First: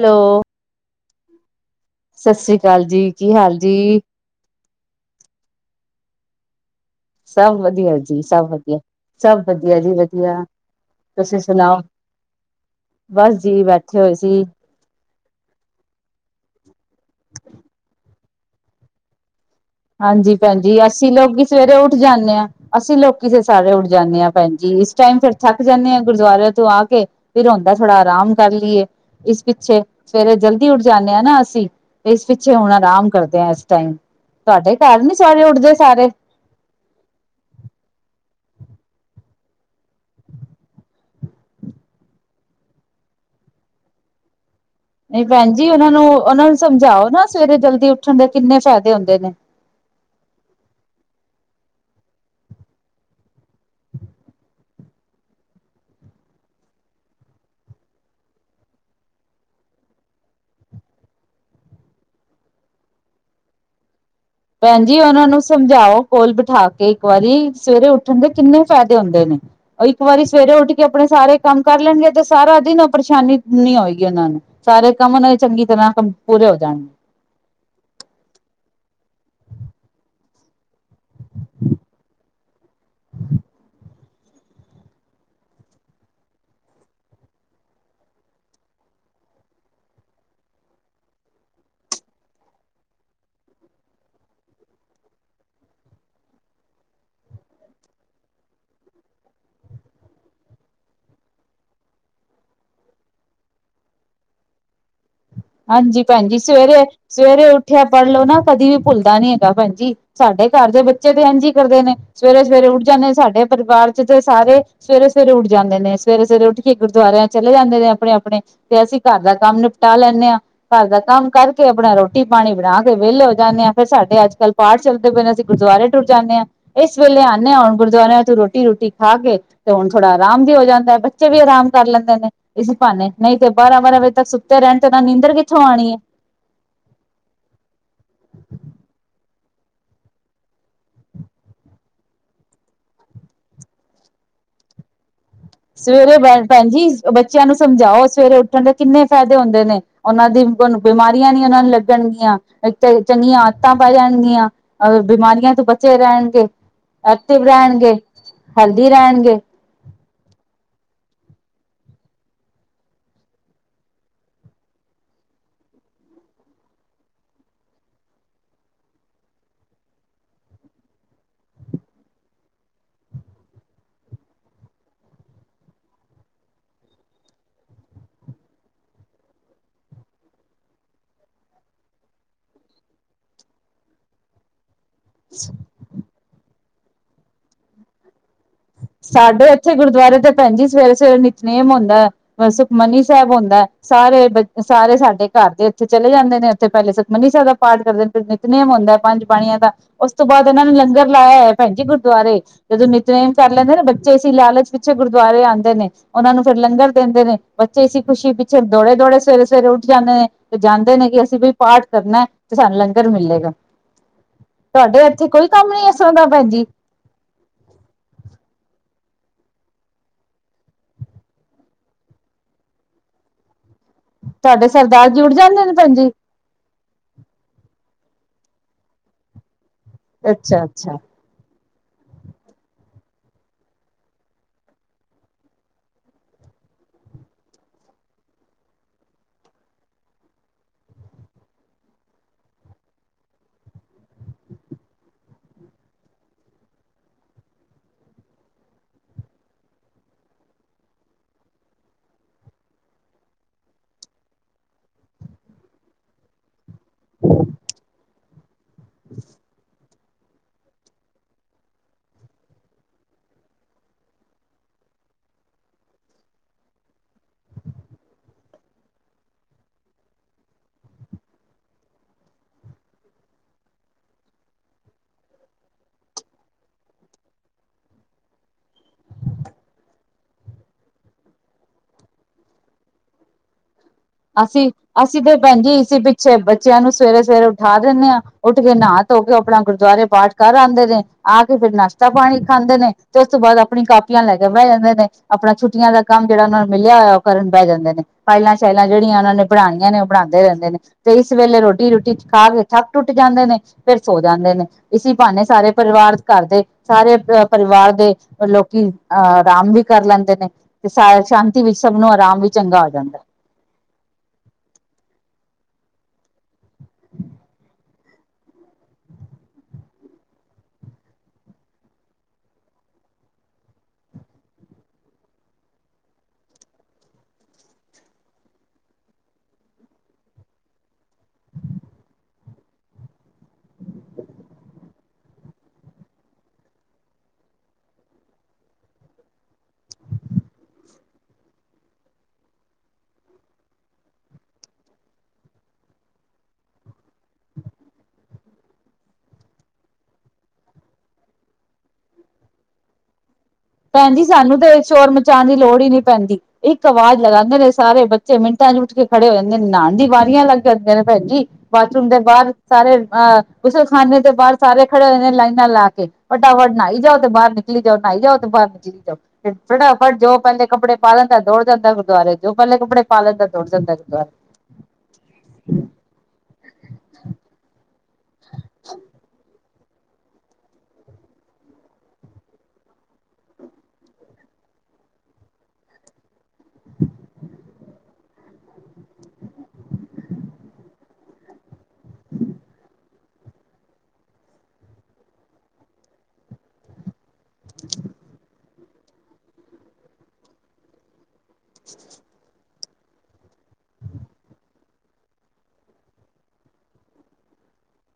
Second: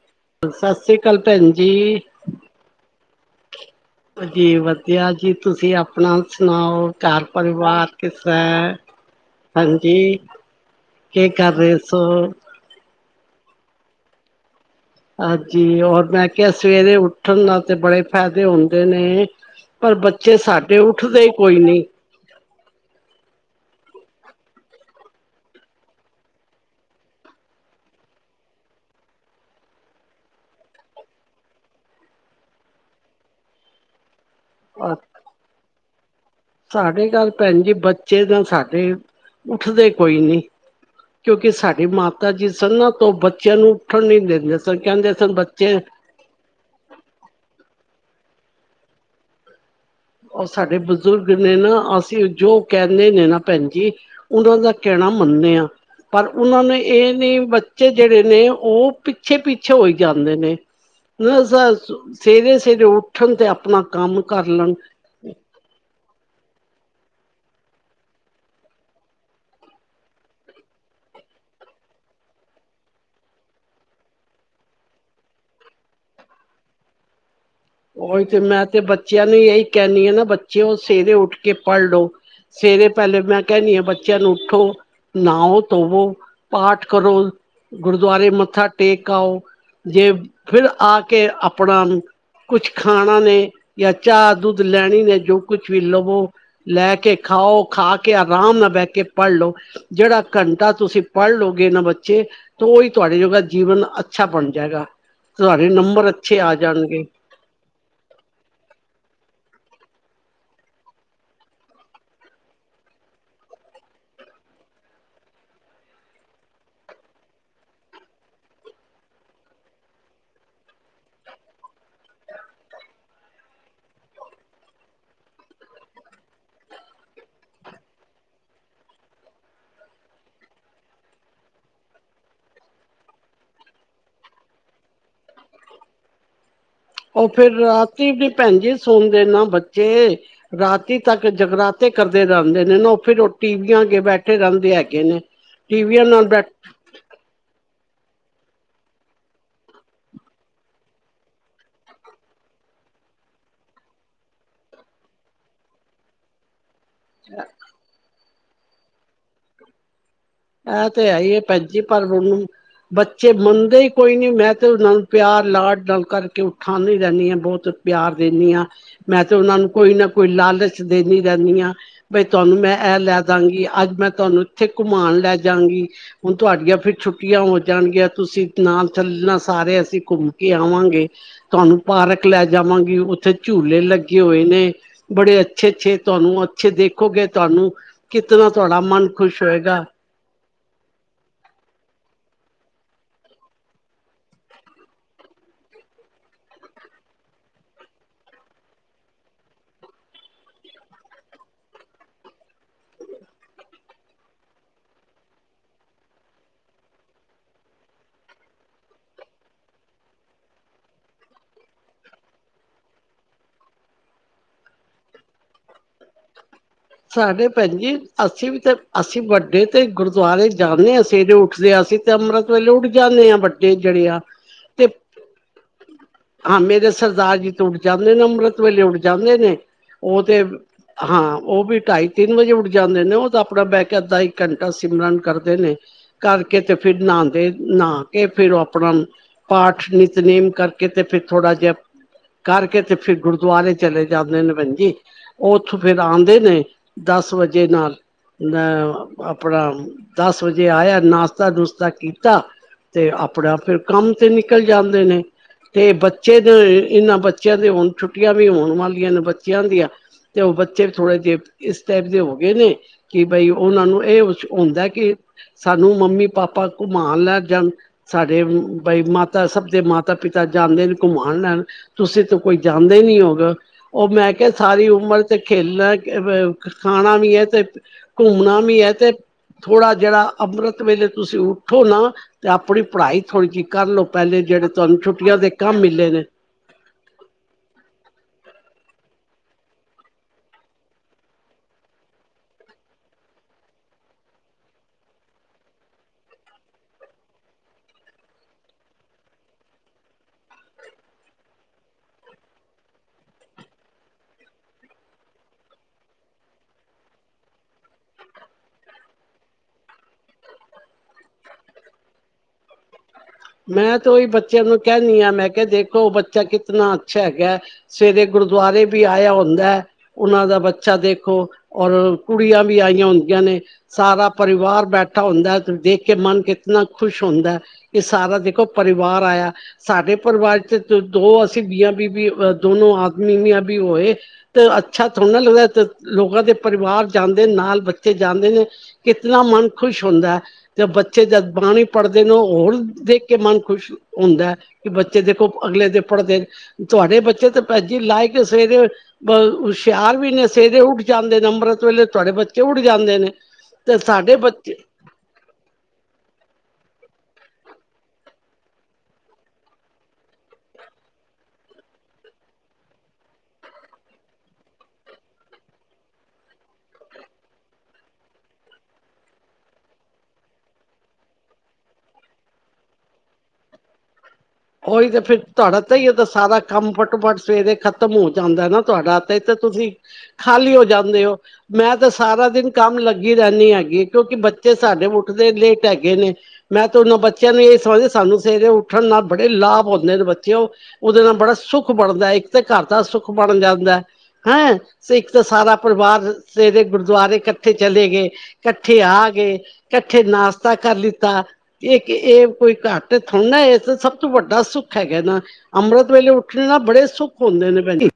Hello, ਸਤਿ ਸ੍ਰੀ ਅਕਾਲ ਭੈਣ ਜੀ। ਸਤਿ ਸ੍ਰੀ ਅਕਾਲ ਜੀ, ਕੀ ਹਾਲ ਜੀ? ਵਧੀਆ ਵ ਕੀ ਹਾਲ ਜੀ ਤੁਸੀਂ ਆਪਣਾ ਸੁਣਾਓ। ਘਰ ਸਭ ਪਰਿਵਾਰ ਵਧੀਆ ਕਿਸ ਜੀ, ਸਭ ਤਰ੍ਹਾਂ, ਵਧੀਆ। ਸਭ ਵਧੀਆ ਜੀ ਹਾਂਜੀ ਵਧੀਆ, ਕੀ ਤੁਸੀਂ ਕਰ ਰਹੇ ਸੁਣਾਓ? ਸੋ ਬਸ ਜੀ ਬੈਠੇ ਹੋਏ ਸੀ। ਹਾਂਜੀ ਔਰ ਮੈਂ ਕਿਹਾ ਸਵੇਰੇ ਉੱਠਣ ਨਾਲ ਤੇ ਬੜੇ ਫਾਇਦੇ ਹੁੰਦੇ ਨੇ। ਪਰ ਹਾਂਜੀ ਬੱਚੇ ਸਾਡੇ ਭੈਣਜੀ ਅਸੀਂ ਉੱਠਦੇ ਲੋਕ ਹੀ ਕੋਈ ਸਵੇਰੇ ਨੀ ਉੱਠ ਜਾਂਦੇ ਹਾਂ। ਅਸੀਂ ਲੋਕੀ ਤੇ ਸਾਰੇ ਉੱਠ ਜਾਂਦੇ ਹਾਂ ਭੈਣ ਜੀ, ਇਸ ਟਾਈਮ ਫਿਰ ਥੱਕ ਜਾਂਦੇ ਹਾਂ ਗੁਰਦੁਆਰਿਆਂ ਤੋਂ ਆ ਕੇ, ਫਿਰ ਹੁੰਦਾ ਥੋੜ੍ਹਾ ਆਰਾਮ ਕਰ ਲਈਏ ਇਸ ਪਿੱਛੇ ਸਵੇਰੇ ਜਲਦੀ ਉੱਠ ਜਾਂਦੇ ਹਾਂ ਨਾ ਅਸੀਂ ਤੇ ਇਸ ਪਿੱਛੇ ਹੁਣ ਆਰਾਮ ਕਰਦੇ ਹਾਂ ਇਸ ਟਾਈਮ। ਤੁਹਾਡੇ ਘਰ ਨੀ ਸਾਰੇ ਉੱਠਦੇ ਸਾਰੇ? ਸਾਡੇ ਘਰ ਭੈਣ ਜੀ ਬੱਚੇ ਦੇ ਸਾਡੇ ਉੱਠਦੇ ਕੋਈ ਨੀ ਕਿਉਂਕਿ ਸਾਡੀ ਮਾਤਾ ਜੀ ਸਨ ਨਾ ਤ ਉਹ ਬੱਚਿਆਂ ਨੂੰ ਉੱਠਣ ਨੀ ਦਿੰਦੇ ਸਨ ਕਹਿੰਦੇ ਨਹੀਂ ਸਨ ਭੈਣ ਜੀ ਬੱਚੇ ਉਹਨਾਂ ਨੂੰ ਉਹਨਾਂ ਨੂੰ ਸਮਝਾਓ ਨਾ ਸਵੇਰੇ ਜਲਦੀ ਉੱਠਣ ਦੇ ਕਿੰਨੇ ਫ਼ਾਇਦੇ ਹੁੰਦੇ ਨੇ। ਉਹ ਸਾਡੇ ਬਜ਼ੁਰਗ ਨੇ ਨਾ ਅਸੀਂ ਜੋ ਕਹਿੰਦੇ ਨੇ ਨਾ ਭੈਣ ਜੀ ਉਹਨਾਂ ਦਾ ਕਹਿਣਾ ਮੰਨਦੇ ਹਾਂ ਪਰ ਉਹਨਾਂ ਨੇ ਇਹ ਨੀ ਬੱਚੇ ਜਿਹੜੇ ਨੇ ਉਹ ਪਿੱਛੇ ਪਿੱਛੇ ਹੋਈ ਜਾਂਦੇ ਨੇ। ਸਵੇਰੇ ਸਵੇਰੇ ਉੱਠਣ ਤੇ ਆਪਣਾ ਕੰਮ ਕਰ ਲੈਣ ਭੈਣ ਜੀ ਉਹਨਾਂ ਨੂੰ ਸਮਝਾਓ ਕੋਲ ਬਿਠਾ ਕੇ ਇੱਕ ਵਾਰੀ ਸਵੇਰੇ ਉੱਠਣ ਦੇ ਕਿੰਨੇ ਫਾਇਦੇ ਹੁੰਦੇ ਨੇ ਉਹ ਇੱਕ ਵਾਰੀ ਸਵੇਰੇ ਉੱਠ ਕੇ ਆਪਣੇ ਸਾਰੇ ਕੰਮ ਕਰ ਲੈਣਗੇ ਤੇ ਸਾਰਾ ਦਿਨ ਉਹ ਪਰੇਸ਼ਾਨੀ ਨ ਹੋਏਗੀ ਉਹਨਾਂ ਨੂੰ ਸਾਰੇ ਕੰਮ ਉਹਨਾਂ ਦੇ ਚੰਗੀ ਤਰ੍ਹਾਂ ਕੰਮ ਪੂਰੇ ਹੋ ਜਾਣਗੇ ਉਓਹੀ ਤੇ ਮੈਂ ਤੇ ਬੱਚਿਆਂ ਨੂੰ ਇਹੀ ਕਹਿਣੀ ਆ ਨਾ ਬੱਚੇ ਉਹ ਸਵੇਰੇ ਉੱਠ ਕੇ ਪੜ੍ਹ ਲੋ ਸਵੇਰੇ ਪਹਿਲੇ ਮੈਂ ਕਹਿਣੀ ਆ ਬੱਚਿਆਂ ਨੂੰ ਉੱਠੋ ਨਹਾੋ ਧੋਵੋ ਪਾਠ ਕਰੋ ਗੁਰਦੁਆਰੇ ਮੱਥਾ ਟੇਕ ਆਓ ਜੇ ਫਿਰ ਆ ਕੇ ਆਪਣਾ ਕੁਛ ਖਾਣਾ ਨੇ ਜਾਂ ਚਾਹ ਦੁੱਧ ਲੈਣੀ ਨੇ ਜੋ ਕੁਛ ਵੀ ਲਵੋ ਲੈ ਕੇ ਖਾਓ ਖਾ ਕੇ ਆਰਾਮ ਨਾਲ ਬਹਿ ਕੇ ਪੜ੍ਹ ਲਓ ਜਿਹੜਾ ਘੰਟਾ ਤੁਸੀਂ ਪੜ੍ਹ ਲਓਗੇ ਨਾ ਬੱਚੇ ਤਾਂ ਉਹੀ ਤੁਹਾਡੇ ਜੋ ਜੀਵਨ ਅੱਛਾ ਬਣ ਜਾਏਗਾ ਤੁਹਾਡੇ ਹਾਂਜੀ ਨੰਬਰ ਭੈਣ ਜੀ ਅੱਛੇ ਆ ਸਵੇਰੇ ਜਾਣਗੇ ਸਵੇਰੇ ਉੱਠਿਆ ਪੜ੍ਹ ਲਓ ਨਾ ਕਦੀ ਵੀ ਭੁੱਲਦਾ ਨੀ ਹੈਗਾ ਭੈਣ ਜਜੀ ਸਾਡੇ ਘਰ ਦੇ ਬੱਚੇ ਤੇ ਇਂਝ ਕਰਦੇ ਨੇ ਸਵੇਰੇ ਸਵੇਰੇ ਉੱਠ ਜਾਂਦੇ ਸਾਡੇ ਪਰਿਵਾਰ ਚ ਤੇ ਸਾਰੇ ਸਵੇਰੇ ਸਵੇਰੇ ਉੱਠ ਜਾਂਦੇ ਨੇ ਸਵੇਰੇ ਸਵੇਰੇ ਉੱਠ ਕੇ ਗੁਰਦੁਆਰਿਆਂ ਚਲੇ ਜਾਂਦੇ ਨੇ ਆਪਣੇ ਆਪਣੇ ਤੇ ਅਸੀਂ ਘਰ ਦਾ ਕੰਮ ਨਿਪਟਾ ਲੈਂਦੇ ਹਾਂ ਘਰ ਦਾ ਕੰਮ ਕਰਕੇ ਆਪਣਾ ਰੋਟੀ ਪਾਣੀ ਬਣਾ ਕੇ ਵਿਹਲੇ ਹੋ ਜਾਂਦੇ ਹਾਂ ਫਿਰ ਸਾਡੇ ਅੱਜ ਕੱਲ੍ਹ ਪਾਠ ਚੱਲਦੇ ਪਏ ਨੇ ਅਸੀਂ ਗੁਰਦੁਆਰੇ ਟੁਰ ਜਾਂਦੇ ਹਾਂ ਇਸ ਵੇਲੇ ਆਉਂਦੇ ਹਾਂੁਣ ਗੁਰਦੁਰਿਆਂ ਤੋਂ ਰੋਟੀ ਰੋਟੀ ਖਾ ਕੇ ਤੇ ਹੁਣ ਥੋੜਾ ਆਰਾਮ ਵੀ ਹੋ ਜਾਂਦਾ ਬੱਚੇ ਵੀ ਆਰਾਮ ਕਰ ਲੈਂਦੇ ਨੇ ਅਸੀਂ ਭਾੇ ਨਹੀਂ ਤੇ ਬਾਰਾਂ ਬਾਰਾਂ ਵਜੇ ਤੱਕ ਸੁੱਤੇ ਰਹਿਣ ਤੇ ਨਾ ਨੀਂ ਇੱਧਰ ਕਿੱਥੋਂ ਆਉਣੀ ਹੈ ਉਹ ਫੇਿਰ ਰਾਤੀ ਨ ਭੈਣ ਜੀ ਸੁਣਦੇ ਨਾ ਬੱਚੇ ਰਾਤੀ ਤੱਕ ਜਗਰਾਤੇ ਕਰਦੇ ਰਹਿੰਦੇ ਨੇ ਨਾ ਉਹ ਫੇਿਰ ਉਹ ਟੀਵੀਆਂ ਅੱਗੇ ਬੈਠੇ ਰਹਿੰਦੇ ਹੈਗੇ ਨੇ ਟੀਵੀਆਂ ਸਵੇਰੇ ਨਾਲ ਭੈਣ ਬੈਠ ਜਜੀ ਬੱਚਿਆਂ ਨੂੰ ਸਮਝਾਓ ਸਵੇਰੇ ਉੱਠਣ ਦੇ ਕਿੰਨੇ ਫਾਇਦੇ ਹੁੰਦੇ ਨੇ ਉਹਨਾਂ ਦੀ ਬਿਮਾਰੀਆਂ ਨੀ ਉਹਨਾਂ ਨੂੰ ਲੱਗਣਗੀਆਂ ਚੰਗੀਆਂ ਆਦਤਾਂ ਪੈ ਜਾਣਗੀਆਂ ਅਹ ਬਿਮਾਰੀਆਂ ਤੋਂ ਬਚੇ ਰਹਿਣਗੇ ਐਥਿ ਬ੍ਰਹਿਡ ਗਗੇ ਹਲਦੀ ਰਹਿਣਗੇ ਇਹ ਤੇ ਹੈ ਹੀ ਹੈ ਭੈਣ ਜ ਪਰ ਉਹਨੂੰ ਬੱਚੇ ਮੰਨਦੇ ਹੀ ਕੋਈ ਨੀ ਮੈਂ ਤੇ ਉਹਨਾਂ ਨੂੰ ਪਿਆਰ ਲਾਡ ਨਾਲ ਕਰਕੇ ਉਠਾਉਂਦੀ ਰਹਿੰਦੀ ਹਾਂ ਬਹੁਤ ਪਿਆਰ ਦਿੰਦੀ ਹਾਂ ਮੈਂ ਤੇ ਉਹਨਾਂ ਨੂੰ ਕੋਈ ਨਾ ਕੋਈ ਲਾਲਚ ਦਿੰਦੀ ਰਹਿੰਦੀ ਹਾਂ ਬਈ ਤੁਹਾਨੂੰ ਮੈਂ ਇਹ ਲੈ ਦਾਂਗੀ ਅੱਜ ਮੈਂ ਤੁਹਾਨੂੰ ਇੱਥੇ ਘੁਮਾਉਣ ਲੈ ਜਾਗੀ ਹੁਣ ਤੁਹਾਡੀਆਂ ਫਿਰ ਛੁੱਟੀਆਂ ਹੋ ਜਾਣਗੀਆਂ ਤੁਸੀਂ ਨਾਲ ਥੱਲਣਾ ਸਾਰੇ ਅਸੀਂ ਘੁੰਮ ਕੇ ਆਵਾਂਗੇ ਤੁਹਾਨੂੰ ਪਾਰਕ ਲੈ ਜਾਵਾਂਗੀ ਉੱਥੇ ਝੂਲੇ ਲੱਗੇ ਹੋਏ ਨੇ ਬੜੇ ਅੱਛੇ ਅੱਛੇ ਤੁਹਾਨੂੰ ਪਿੱਛੇ ਦੇਖੋਗੇ ਤੁਹਾਨੂੰ ਕਿ ਤਰ ਸਾਡੇ ਇੱਥੇ ਗੁਰਦੁਆਰੇ ਤੇ ਭੈਣ ਜੀ ਸਵੇਰੇ ਸਵੇਰੇ ਨਿਤਨੇਮ ਹੁੰਦਾ ਸੁਖਮਨੀ ਸਾਹਿਬ ਆੁੰਦਾ ਸਾਰੇ ਬ ਸਾਰੇ ਸਾਡੇ ਘਰ ਦੇ ਉੱਥੇ ਚਲੇ ਜਾਂਦੇ ਨੇ ਉੱਥੇ ਪਹਿਲੇ ਸੁਖਮਨੀ ਸਾਹਿਬ ਦਾ ਪਾਠ ਕਰਦੇ ਨੇ ਨਿਤਨੇਮ ਆੁੰਂਦਾ ਪੰਜ ਬਾਣੀਆਂ ਦਾ ਉਸ ਤੋਂ ਬਾਅਦ ਇਹਨਾਂ ਨੇ ਲੰਗਰ ਲਾਇਆ ਹੈ ਭੈਣ ਜੀ ਗੁਰਦੁਆਰੇ ਜਦੋਂ ਨਿਤਨੇਮ ਕਰ ਲੈਂਦੇ ਨੇ ਬੱਚੇ ਅ ਲਾਲਚ ਪਿੱਛੇ ਗੁਰਦੁਆਰੇ ਆਉਂਦੇ ਨੇ ਉਹਨਾਂ ਨੂੰ ਫਿਰ ਲੰਗਰ ਦਿੰਦੇ ਨੇ ਬੱਚੇ ਅ ਖੁਸ਼ੀ ਪਿੱਛੇ ਦੌੜੇ ਦੌੜੇ ਸਵੇਰੇ ਸਵੇਰੇ ਉੱਠ ਜਾਂਦੇ ਨੇ ਤੇ ਜਾਂਦੇ ਨੇ ਕਿ ਅਸੀਂ ਵੀ ਪਾਠ ਕਰਨਾ ਤੇ ਸਾਨੂੰ ਲੰਗਰ ਮਿਲੇਗਾ ਤੁਹਾਡੇ ਇੱਥੇ ਕੋਈ ਕੰਮ ਨੀ ਇਸਰ ਦਾ ਭੈਣਜੀ ਸਾਡੇ ਭੈਣ ਜ ਅਸੀਂ ਵੀ ਤੇ ਅਸੀਂ ਵੱਡੇ ਤੇ ਗੁਰਦੁਆਰੇ ਜਾਂਦੇ ਹਾਂ ਸਵੇਰੇ ਉੱਠਦੇ ਅਸੀਂ ਤੇ ਅੰਮ੍ਰਿਤ ਵੇਲੇ ਉੱਠ ਜਾਂਦੇ ਹਾਂ ਵੱਡੇ ਜਿਹੜੇ ਆ ਤੁਹਾਡੇ ਤੇ ਸਰਦਾਰ ਜੁੜ ਜਾਂਦੇ ਨੇ ਭੈਜੀ ਹਾਂ ਮੇਰੇ ਸਰਦਾਰ ਜੀ ਤੋੜ ਜਾਂਦੇ ਨੇ ਮੁਮ੍ਰਤ ਵੱਲ ਜਾਂਦੇ ਨੇ ਉਹ ਤੇ ਅੱਛਾ ਅੱਛਾ ਹਾਂ ਉਹ ਵੀ ਢਾਈ ਤਿੰਨ ਵਜੇ ਉੱਠ ਜਾਂਦੇ ਨੇ ਉਹ ਤਾਂ ਆਪਣਾ ਬਹਿ ਕੇ ਅੱਧਾ ਇੱਕ ਘੰਟਾ ਸਿਮਰਨ ਕਰਦੇ ਨੇ ਕਰਕੇ ਤੇ ਫਿਰ ਨਹਾਦੇ ਨਹਾ ਕੇ ਫੇਰ ਉਹ ਆਪਣਾ ਪਾਠ ਨਿਤਨੇਮ ਕਰਕੇ ਫਿਰ ਥੋੜਾ ਜਿਹਾ ਕਰਕੇ ਤੇ ਫਿਰ ਗੁਰਦੁਆਰੇ ਚਲੇ ਜਾਂਦੇ ਨੇ ਭੈਜੀ ਉਹ ਓਥੋਂ ਫੇਰ ਆਉਂਦੇ ਨੇ ਦਸ ਵਜੇ ਨਾਲ ਅ ਆਪਣਾ ਦਸ ਵਜੇ ਆਇਆ ਨਾਸ਼ਤਾ ਨੁਸ਼ਤਾ ਕੀਤਾ ਤੇ ਆਪਣਾ ਫਿਰ ਕੰਮ ਤੇ ਨਿਕਲ ਜਾਂਦੇ ਨੇ ਤੇ ਬੱਚੇ ਦੇ ਇਹਨਾਂ ਬੱਚਿਆਂ ਦੇ ਹੁਣ ਵੀ ਉਹ ਵਾਲੀਆਂ ਨੂੰ ਬੱਚਿਆਂ ਹੁੰਦੀਆਂ ਤੇ ਉਹ ਬੱਚੇ ਵੀ ਥੋੜੇ ਜਿਹੇ ਇਸ ਟਾਈਪ ਦੇ ਹੋ ਗਏ ਨੇ ਕਿ ਬਈ ਉਹਨਾਂ ਨੂੰ ਇਹ ਹੁੰਦਾ ਕਿ ਸਾਨੂੰ ਮੰਮੀ ਪਾਪਾ ਘੁਮਾਣ ਲੈ ਜਾਣ ਸਾਡੇ ਬਈ ਮਾਤਾ ਸਭ ਦੇ ਮਾਤਾ ਪਿਤਾ ਤਾਂ ਜਾਂਦੇ ਨੇ ਘੁਮਾਣ ਲੈਣ ਤੁਸੀਂ ਤਾਂ ਕੋਈ ਜਾਂਦੇ ਨੀ ਹੋਗੇ ਉਹ ਮੈਂ ਕਿਹਾ ਸਾਰੀ ਉਮਰ ਤੇ ਖੇਲਣਾ ਖਾਣਾ ਵੀ ਹੈ ਤੇ ਘੁੰਮਣਾ ਵੀ ਹੈ ਤੇ ਥੋੜਾ ਜਿਹੜਾ ਅੰਮ੍ਰਿਤ ਵੇਲੇ ਤੁਸੀਂ ਉੱਠੋ ਨਾ ਤੇ ਆਪਣੀ ਪੜ੍ਹਾਈ ਥੋੜ੍ਹੀ ਜਿਹੀ ਕਰ ਲਓ ਪਹਿਲੇ ਜਿਹੜੇ ਤੁਹਾਨੂੰ ੁੱਟੀ ਭੈਣਜੀ [unintelligible] ਪਿੱਛੇ ਬੱਚਿਆਂ ਨੂੰ ਸਵੇਰੇ ਸਵੇਰੇ ਉਠਾ ਦਿੰਦੇ ਹਾਂ ਉੱਠ ਕੇ ਨਾ ਹਾਂ ਧੋ ਕੇ ਆਪਣਾ ਗੁਰਦੁਆਰੇ ਪਾਠ ਕਰ ਆਉਂਦੇ ਨੇ ਆ ਕੇ ਫਿਰ ਨਾਸ਼ਤਾ ਪਾਣੀ ਖਾਂਦੇ ਨੇ ਤੇ ਉਸ ਤੋਂ ਬਾਅਦ ਆਪਣੀ ਕਾਪੀਆਂ ਲੈ ਕੇ ਬਹਿ ਜਾਂਦੇ ਨੇ ਆਪਣਾ ਛੁਟੀਆਂ ਦਾ ਕੰਮ ਜਿਹੜਾ ਉਹ ਨੂੰ ਮਿਲਿਆ ਹੋਇਆ ਉਹ ਕਰਨ ਬਹਿ ਜਾਂਦੇ ਨੇ ਫਾਇਲਾਂ ਸ਼ਾਇਲਾਂ ਜਿਹੜੀਆਂ ਉਹਨਾਂ ਨੇ ਬਣਾਉਣੀਆਂ ਨੇ ਉਹ ਬਣਾਉਂਦੇ ਰਹਿੰਦੇ ਨੇ ਤੇ ਇਸ ਵੇਲੇ ਰੋਟੀ -ਰੋਟੀ ਖਾ ਕੇ ਥੱਕ ਟੁੱਟ ਜਾਂਦੇ ਨੇ ਫਿਰ ਸੋ ਜਾਂਦੇ ਨੇ ਇਸ ਭਾਨੇ ਸਾਰੇ ਪਰਿਵਾਰ ਘਰ ਦੇ ਸਾਰੇ ਅਹ ਪਰਿਵਾਰ ਦੇ ਲੋਕੀ ਅਹ ਆਰਾਮ ਵੀ ਕਰ ਲੈਂਦੇ ਨੇ ਤੇ ਸ ਸ਼ਾਂਤੀ ਵਿੱਚ ਸਭ ਨੂੰ ਆਰਾਮ ਵੀ [unintelligible] ਮੈਂ ਤੇ ਉਹੀ ਬੱਚਿਆਂ ਨੂੰ ਕਹਿਦੀ ਹਾਂ ਮੈਂ ਕਿਹਾ ਦੇਖੋ ਉਹ ਬੱਚਾ ਕਿਤਨਾ ਅੱਛਾ ਹੈਗਾ ਹੈ। ਸਵੇਰੇ ਗੁਰਦੁਆਰੇ ਵੀ ਆਇਆ ਹੁੰਦਾ ਹੈ। ਉਹਨਾਂ ਦਾ ਬੱਚਾ ਦੇਖੋ ਔਰ ਕੁੜੀਆਂ ਵੀ ਆਈਆਂ ਹੁੰਦੀਆਂ ਨੇ ਸਾਰਾ ਪਰਿਵਾਰ ਬੈਠਾ ਹੁੰਦਾ ਤੇ ਦੇਖ ਕੇ ਮਨ ਕਿਤਨਾ ਖੁਸ਼ ਹੁੰਦਾ। ਕਿ ਸਾਰਾ ਦੇਖੋ ਪਰਿਵਾਰ ਆਇਆ ਸਾਡੇ ਪਰਿਵਾਰ 'ਚ ਦੋ ਅਸੀਂ ਬੀਆਂ ਬੀਬੀ ਦੋਨੋ ਆਦਮੀਆਂ ਵੀ ਹੋਏ ਤੇ ਅੱਛਾ ਥੋੜਾ ਨਾ ਲੱਗਦਾ ਲੋਕਾਂ ਦੇ ਪਰਿਵਾਰ ਜਾਂਦੇ ਨੇ ਨਾਲ ਬੱਚੇ ਜਾਂਦੇ ਨੇ ਕਿਤਨਾ ਮਨ ਖੁਸ਼ ਹੁੰਦਾ ਤੇ ਬੱਚ ਤੇ ਜਦ ਬਾਣੀ ਪੜ੍ਹਦੇ ਨੇ ਹੋਰ ਦੇਖ ਕੇ ਮਨ ਖੁਸ਼ ਹੁੰਦਾ ਕਿ ਬੱਚੇ ਦੇਖੋ ਅਗਲੇ ਦੇ ਪੜ੍ਹਦੇ ਨੇ ਤੁਹਾਡੇ ਬੱਚੇ ਤਾਂ ਭੈਜੀ ਲਾਏ ਕੇ ਸਵੇਰੇ ਹੁਸ਼ਿਆਰ ਵੀ ਨੇ ਸਵੇਰੇ ਉੱਠ ਜਾਂਦੇ ਨੇ ਅੰਮ੍ਰਿਤ ਵੇਲੇ ਤੁਹਾਡੇ ਬੱਚੇ ਉੱਠ ਜਾਂਦੇ ਨੇ ਤੇ ਭੈਣ ਜੀ ਸਾਡੇ ਸਾਨੂੰ ਤਾਂ ਬੱਚੇ ਸੋਰ ਮਚਾਉਣ ਦੀ ਲੋੜ ਹੀ ਨਹੀ ਪੈਂਦੀ ਇੱਕ ਆਵਾਜ਼ ਲਗਾਉਂਦੇ ਨੇ ਸਾਰੇ ਬੱਚੇ ਮਿੰਟਾਂ ਚੱਠ ਕੇ ਖੜੇ ਹੋ ਜਾਂਦੇ ਨੇ ਨਹਾਉਣ ਦੀ ਵਾਰੀਆਂ ਲੱਗ ਜਾਂਦੀਆਂ ਨੇ ਭੈਣ ਜਜੀ ਬਾਥਰੂਮ ਦੇ ਬਾਹਰ ਸਾਰੇ ਅਹ ਗੁਸਲਖਾਨੇ ਦੇ ਬਾਹਰ ਸਾਰੇ ਖੜੇ ਹੋਦੇ ਨੇ ਲਾਈਨਾਂ ਲਾ ਕੇ ਫੱਟਾਫਟ ਨਹਾਈ ਜਾਓ ਤੇ ਬਾਹਰ ਨਿਕਲੀ ਜਾਓ ਨਾਈ ਜਾਓ ਨਵੀਂ ਜਾਓ ਫਿਰ ਫਟਾਫਟ ਜੋ ਪਹਿਲੇ ਕੱਪੜੇ ਪਾ ਲਣ ਤਾਂ ਦੌੜ ਜਾਂਦਾ ਗੁਰਦੁਆਰੇ ਜੋ ਪਹਿਲੇ ਕੱਪੜੇ ਪਾਲੈਦਾ ਦੌੜ ਜਾਂਦਾ ਗੁਰਦੁਆਰੇ। ਉਹੀ ਤਾਂ ਫੇਰ ਤੁਹਾਡਾ ਤਾਂ ਹੀ ਤਾਂ ਸਾਰਾ ਕੰਮ ਫੱਟੋ ਫੱਟ ਸਵੇਰੇ ਖਤਮ ਖ਼ਤਮ ਹੋ ਜਾਂਦਾ ਨਾ ਤੁਹਾਡਾ ਤੇ ਤੁਸੀਂ ਖਾਲੀ ਹੋ ਜਾਂਦੇ ਹੋ। ਮੈਂ ਤਾਂ ਸਾਰਾ ਦਿਨ ਕੰਮ ਲੱਗੀ ਰਹਿੰਦੀ ਹੈਗੀ ਕਿਉਂਕਿ ਬੱਚੇ ਸਾਡੇ ਉੱਠਦੇ ਲੇਟ ਹੈਗੇ ਨੇ ਮੈਂ ਤੁੋਨਾਂ ਬੱਚਿਆਂ ਨੂੰ ਇਹ ਸਮਝ ਸਾਨੂੰ ਸੇਰੇ ਉਠਣ ਨਾਲ ਬੜੇ ਲਾਭ ਆਉਂਦੇ ਨੇ ਬੱਚੇ ਉਹ ਉਹਦੇ ਨਾਲ ਬੜਾ ਸੁੱਖ ਬਣਦਾ ਇੱਕ ਤਾਂ ਘਰ ਦਾ ਸੁੱਖ ਬਣ ਜਾਂਦਾ ਹੈਂ। ਤੇ ਇੱਕ ਤਾਂ ਸਾਰਾ ਪਰਿਵਾਰ ਸਵੇਰੇ ਗੁਰਦੁਆਰੇ ਉੱਥੇ ਚਲੇ ਗਏ ਇਕੱਠੇ ਆ ਗਏ ਇਕੱਠੇ ਨਾਸ਼ਤਾ ਕਰ ਲਿੱਤਾ ਕਿ ਇਹ ਕੋਈ ਘਟ ਤੇ ਥੜ੍ਹਾ ਇਹ ਸਭ- ਸਭ ਤੋਂ ਵੱਡਾ ਸੁੱਖ ਹੈਗਾ ਨਾ ਅੰਮ੍ਰਿਤ ਵੇਲੇ ਉੱਠਣੇ ਨਾਲ ਬੜੇ ਸੁੱਖ ਹੁੰਦੇ ਨੇ ਭੈਜੀ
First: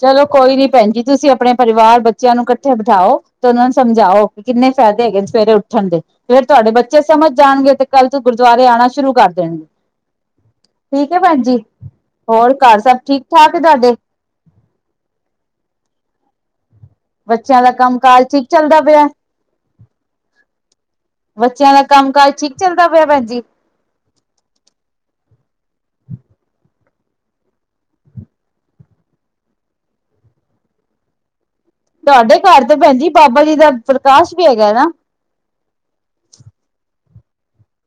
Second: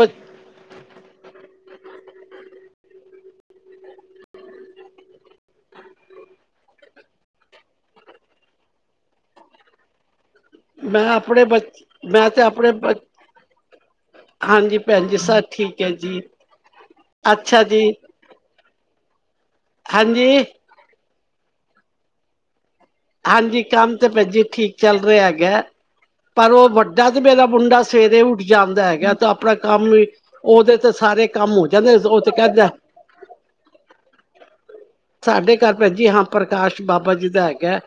ਚਲੋ ਕੋਈ ਨੀ ਭੈਣ ਜੀ ਤੁਸੀਂ ਆਪਣੇ ਪਰਿਵਾਰ ਬੱਚਿਆਂ ਨੂੰ ਉੱਥੇ ਬਿਠਾਓ ਤੇ ਉਹਨਾਂ ਨੂੰ ਸਮਝਾਓ ਕਿੰਨੇ ਫ਼ਾਇਦੇ ਹੈਗੇ ਨੇ ਸਵੇਰੇ ਉੱਠਣ ਦੇ ਫਿਰ ਤੁਹਾਡੇ ਬੱਚੇ ਸਮਝ ਜਾਣਗੇ ਤੇ ਕੱਲ ਤੂੰ ਗੁਰਦੁਆਰੇ ਆਉਣਾ ਸ਼ੁਰੂ ਕਰ ਦੇਣਗੇ। ਮੈਂ ਠੀਕ ਹੈ। ਭੈਣ ਆਪਣੇ ਜ ਬੱਚ ਮੈਂ ਤੇ ਹੋਰ ਆਪਣੇ ਘਰ ਸਭ ਠੀਕ ਠਾਕ ਹੈ। ਤੁਹਾਡੇ। ਪੈਨਜੀ ਸ ਠੀਕ ਐ ਜੀ। ਬੱਚਿਆਂ ਅੱਛਾ ਦਾ ਜੀ ਕੰਮ ਕਾਜ ਹੀ ਚੱਲਦਾ ਪਿਆ ਹਾਂਜੀ। ਬੱਚਿਆਂ ਦਾ ਕੰਮ ਕਾਜ ਠੀਕ ਚੱਲਦਾ ਪਿਆ ਭੈਣ ਜੀ ਹਾਂਜੀ ਕੰਮ ਤੇ ਭੈ ਜੀ ਠੀਕ ਚੱਲ ਰਿਹਾ ਹੈਗਾ ਪਰ ਉਹ ਵੱਡਾ ਜਦ ਮੇਰਾ ਮੁੰਡਾ ਸਵੇਰੇ ਉੱਠ ਜਾਂਦਾ ਹੈਗਾ ਤਾਂ ਆਪਣਾ ਕੰਮ ਵੀ ਉਹਦੇ ਤੇ ਸਾਰੇ ਕੰਮ ਹੋ ਜਾਂਦੇ ਉਹ ਤੁਹਾਡੇ ਘਰ ਕਹਿੰਦਾ ਤੇ ਭੈਣਜੀ ਬਾਬਾ ਜੀ ਦਾ ਪ੍ਰਕਾਸ਼ ਵੀ ਹੈਗਾ ਨਾ ਸਾਡੇ ਘਰ ਭੈਣ ਜੀ ਹਾਂ ਪ੍ਰਕਾਸ਼ ਬਾਬਾ ਜੀ ਦਾ ਹੈਗਾ।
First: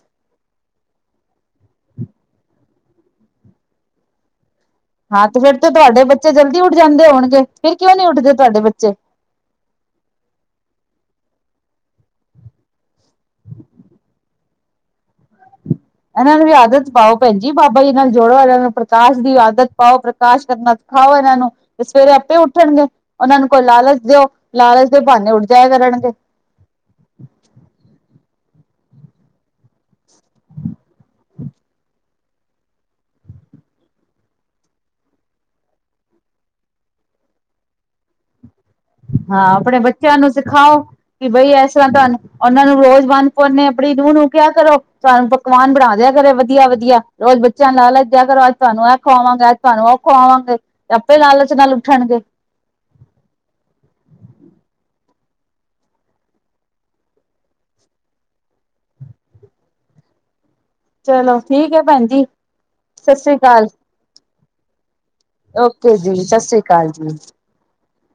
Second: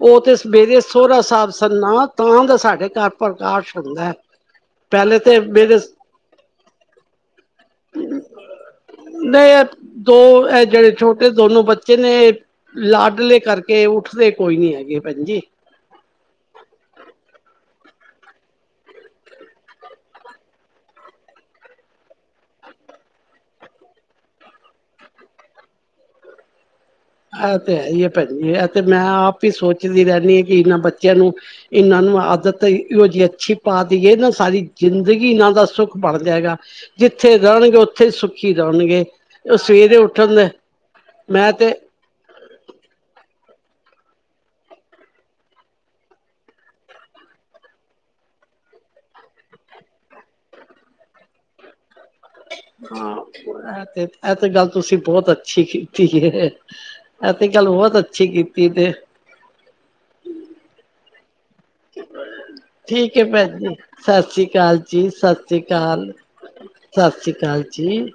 ਉਹ ਤੇ ਸਵੇਰੇ ਸੋਹਰਾ ਸਾਬ ਸੰਨਾ ਤਾਂ ਦਾ ਸਾਡੇ ਘਰ ਪ੍ਰਕਾਸ਼ ਹੁੰਦਾ ਹੈ। ਪਹਿਲੇ ਹਾਂ ਤੇ ਫੇਿਰ ਤੇ ਮੇਰੇ ਤੁਹਾਡੇ ਬੱਚੇ ਜਲਦੀ ਉੱਠ ਜਾਂਦੇ ਹੋਣਗੇ ਫੇਿਰ ਕਿਉਂ ਨੀ ਉੱਠਦੇ ਤੁਹਾਡੇ ਬੱਚੇ ਨਹੀਂ ਦੋ ਇਹ ਜਿਹੜੇ ਛੋਟੇ ਦੋਨੋ ਬੱਚੇ ਨੇ ਲਾਡਲੇ ਕਰਕੇ ਉੱਠਦੇ ਕੋਈ ਨੀ ਹੈਗੇ ਪੈਣਜੀ- ਇਹਨਾਂ ਨੂੰ ਵੀ ਆਦਤ ਪਾਓ ਪੈਣਜੀ ਜੀ ਬਾਬਾ ਜੀ ਨਾਲ ਜੋੜੋ ਇਹਨਾਂ ਨੂੰ ਪ੍ਰਕਾਸ਼ ਦੀ ਆਦਤ ਪਾਓ ਪ੍ਰਕਾਸ਼ ਕਰਨਾ ਖਾਓ ਇਹਨਾਂ ਨੂੰ ਤੇ ਸਵੇਰੇ ਆਪੇ ਉੱਠਣਗੇ ਉਹਨਾਂ ਨੂੰ ਕੋਈ ਲਾਲਚ ਦਿਓ ਲਾਲਚ ਦੇ ਬਹਾਨੇ ਉਡਜਾਏ ਕਰਨਗੇ ਹਾਂ ਤੇ ਹੈ ਹੀ ਹੈ ਪੈਣਜੀ- ਤੇ ਮੈਂ ਆਪ ਹੀ ਸੋਚਦੀ ਰਹਿੰਦੀ ਹਾਂ ਕਿ ਇਹਨਾਂ ਬੱਚਿਆਂ ਨੂੰ ਇਹਨਾਂ ਨੂੰ ਆਦਤ ਇਹੋ ਜਿਹੀ ਅੱਛੀ ਪਾ ਦੇਈਏ ਨਾ ਸਾਰੀ ਜ਼ਿੰਦਗੀ ਇਹਨਾਂ ਦਾ ਸੁੱਖ ਬਣ ਜਾਏਗਾ ਜਿੱਥੇ ਰਹਿਣਗੇ ਉੱਥੇ ਸੁ ਹਾਂ ਆਪਣੇ ਬੱਚਿਆਂ ਨੂੰ ਦੇ ਸਿਖਾਓ ਕਿ ਬਈ ਮੈਂ ਇਸ ਤੇ ਤਰ੍ਹਾਂ ਤੁਹਾਨੂੰ ਉਹਨਾਂ ਨੂੰ ਰੋਜ਼ ਬੰਨ ਪਾਉਨੇ ਆਪਣੀ ਨੂੰਹ ਨੂੰਹ ਕ ਕਿਹਾ ਕਰੋ ਤੁਹਾਨੂੰ ਪਕਵਾਨ ਬਣਾ ਦਿਆ ਕਰੇ ਵਧੀਆ ਵਧੀਆ ਰੋਜ਼ ਬੱਚਿਆਂ ਲਾਲਚ ਦਿਆ ਕਰੋ ਅੱਜ ਤੁਹਾਨੂੰ ਇਹ ਖਵਾਵਾਂਗੇ ਅੱਜ ਤੁਹਾਨੂੰ ਉਹ ਖੁਵਾਵਾਂਗੇ ਤੇ ਆਪੇ ਲਾਲਚ ਨਾਲ ਉੱਠਣਗੇ ਹਾਂ ਇਹ ਤੇ ਇਹ ਤੇ ਗੱਲ ਤੁਸੀਂ ਬਹੁਤ ਅੱਛੀ ਕੀਤੀ ਹੈ ਇਹ ਤੇ ਗੱਲ ਬਹੁਤ ਅੱਛੀ ਕੀਤੀ ਤੇ- ਚਲੋ ਠੀਕ ਹੈ ਭੈਣ ਜੀ ਸਤਿ ਠੀਕ ਹੈ ਸ੍ਰੀ ਪੈਣਜੀ ਅਕਾਲ ਜੀ ਸਤਿ ਸ੍ਰੀ ਅਕਾਲ ਜੀ ਸਤਿ ਸ਼੍ਰੀ ਓਕੇ ਅਕਾਲ ਜੀ ਸਤਿ ਸ੍ਰੀ ਅਕਾਲ ਸਤਿ ਜੀ ਸ੍ਰੀ ਅਕਾਲ ਜੀ। ਜੀ-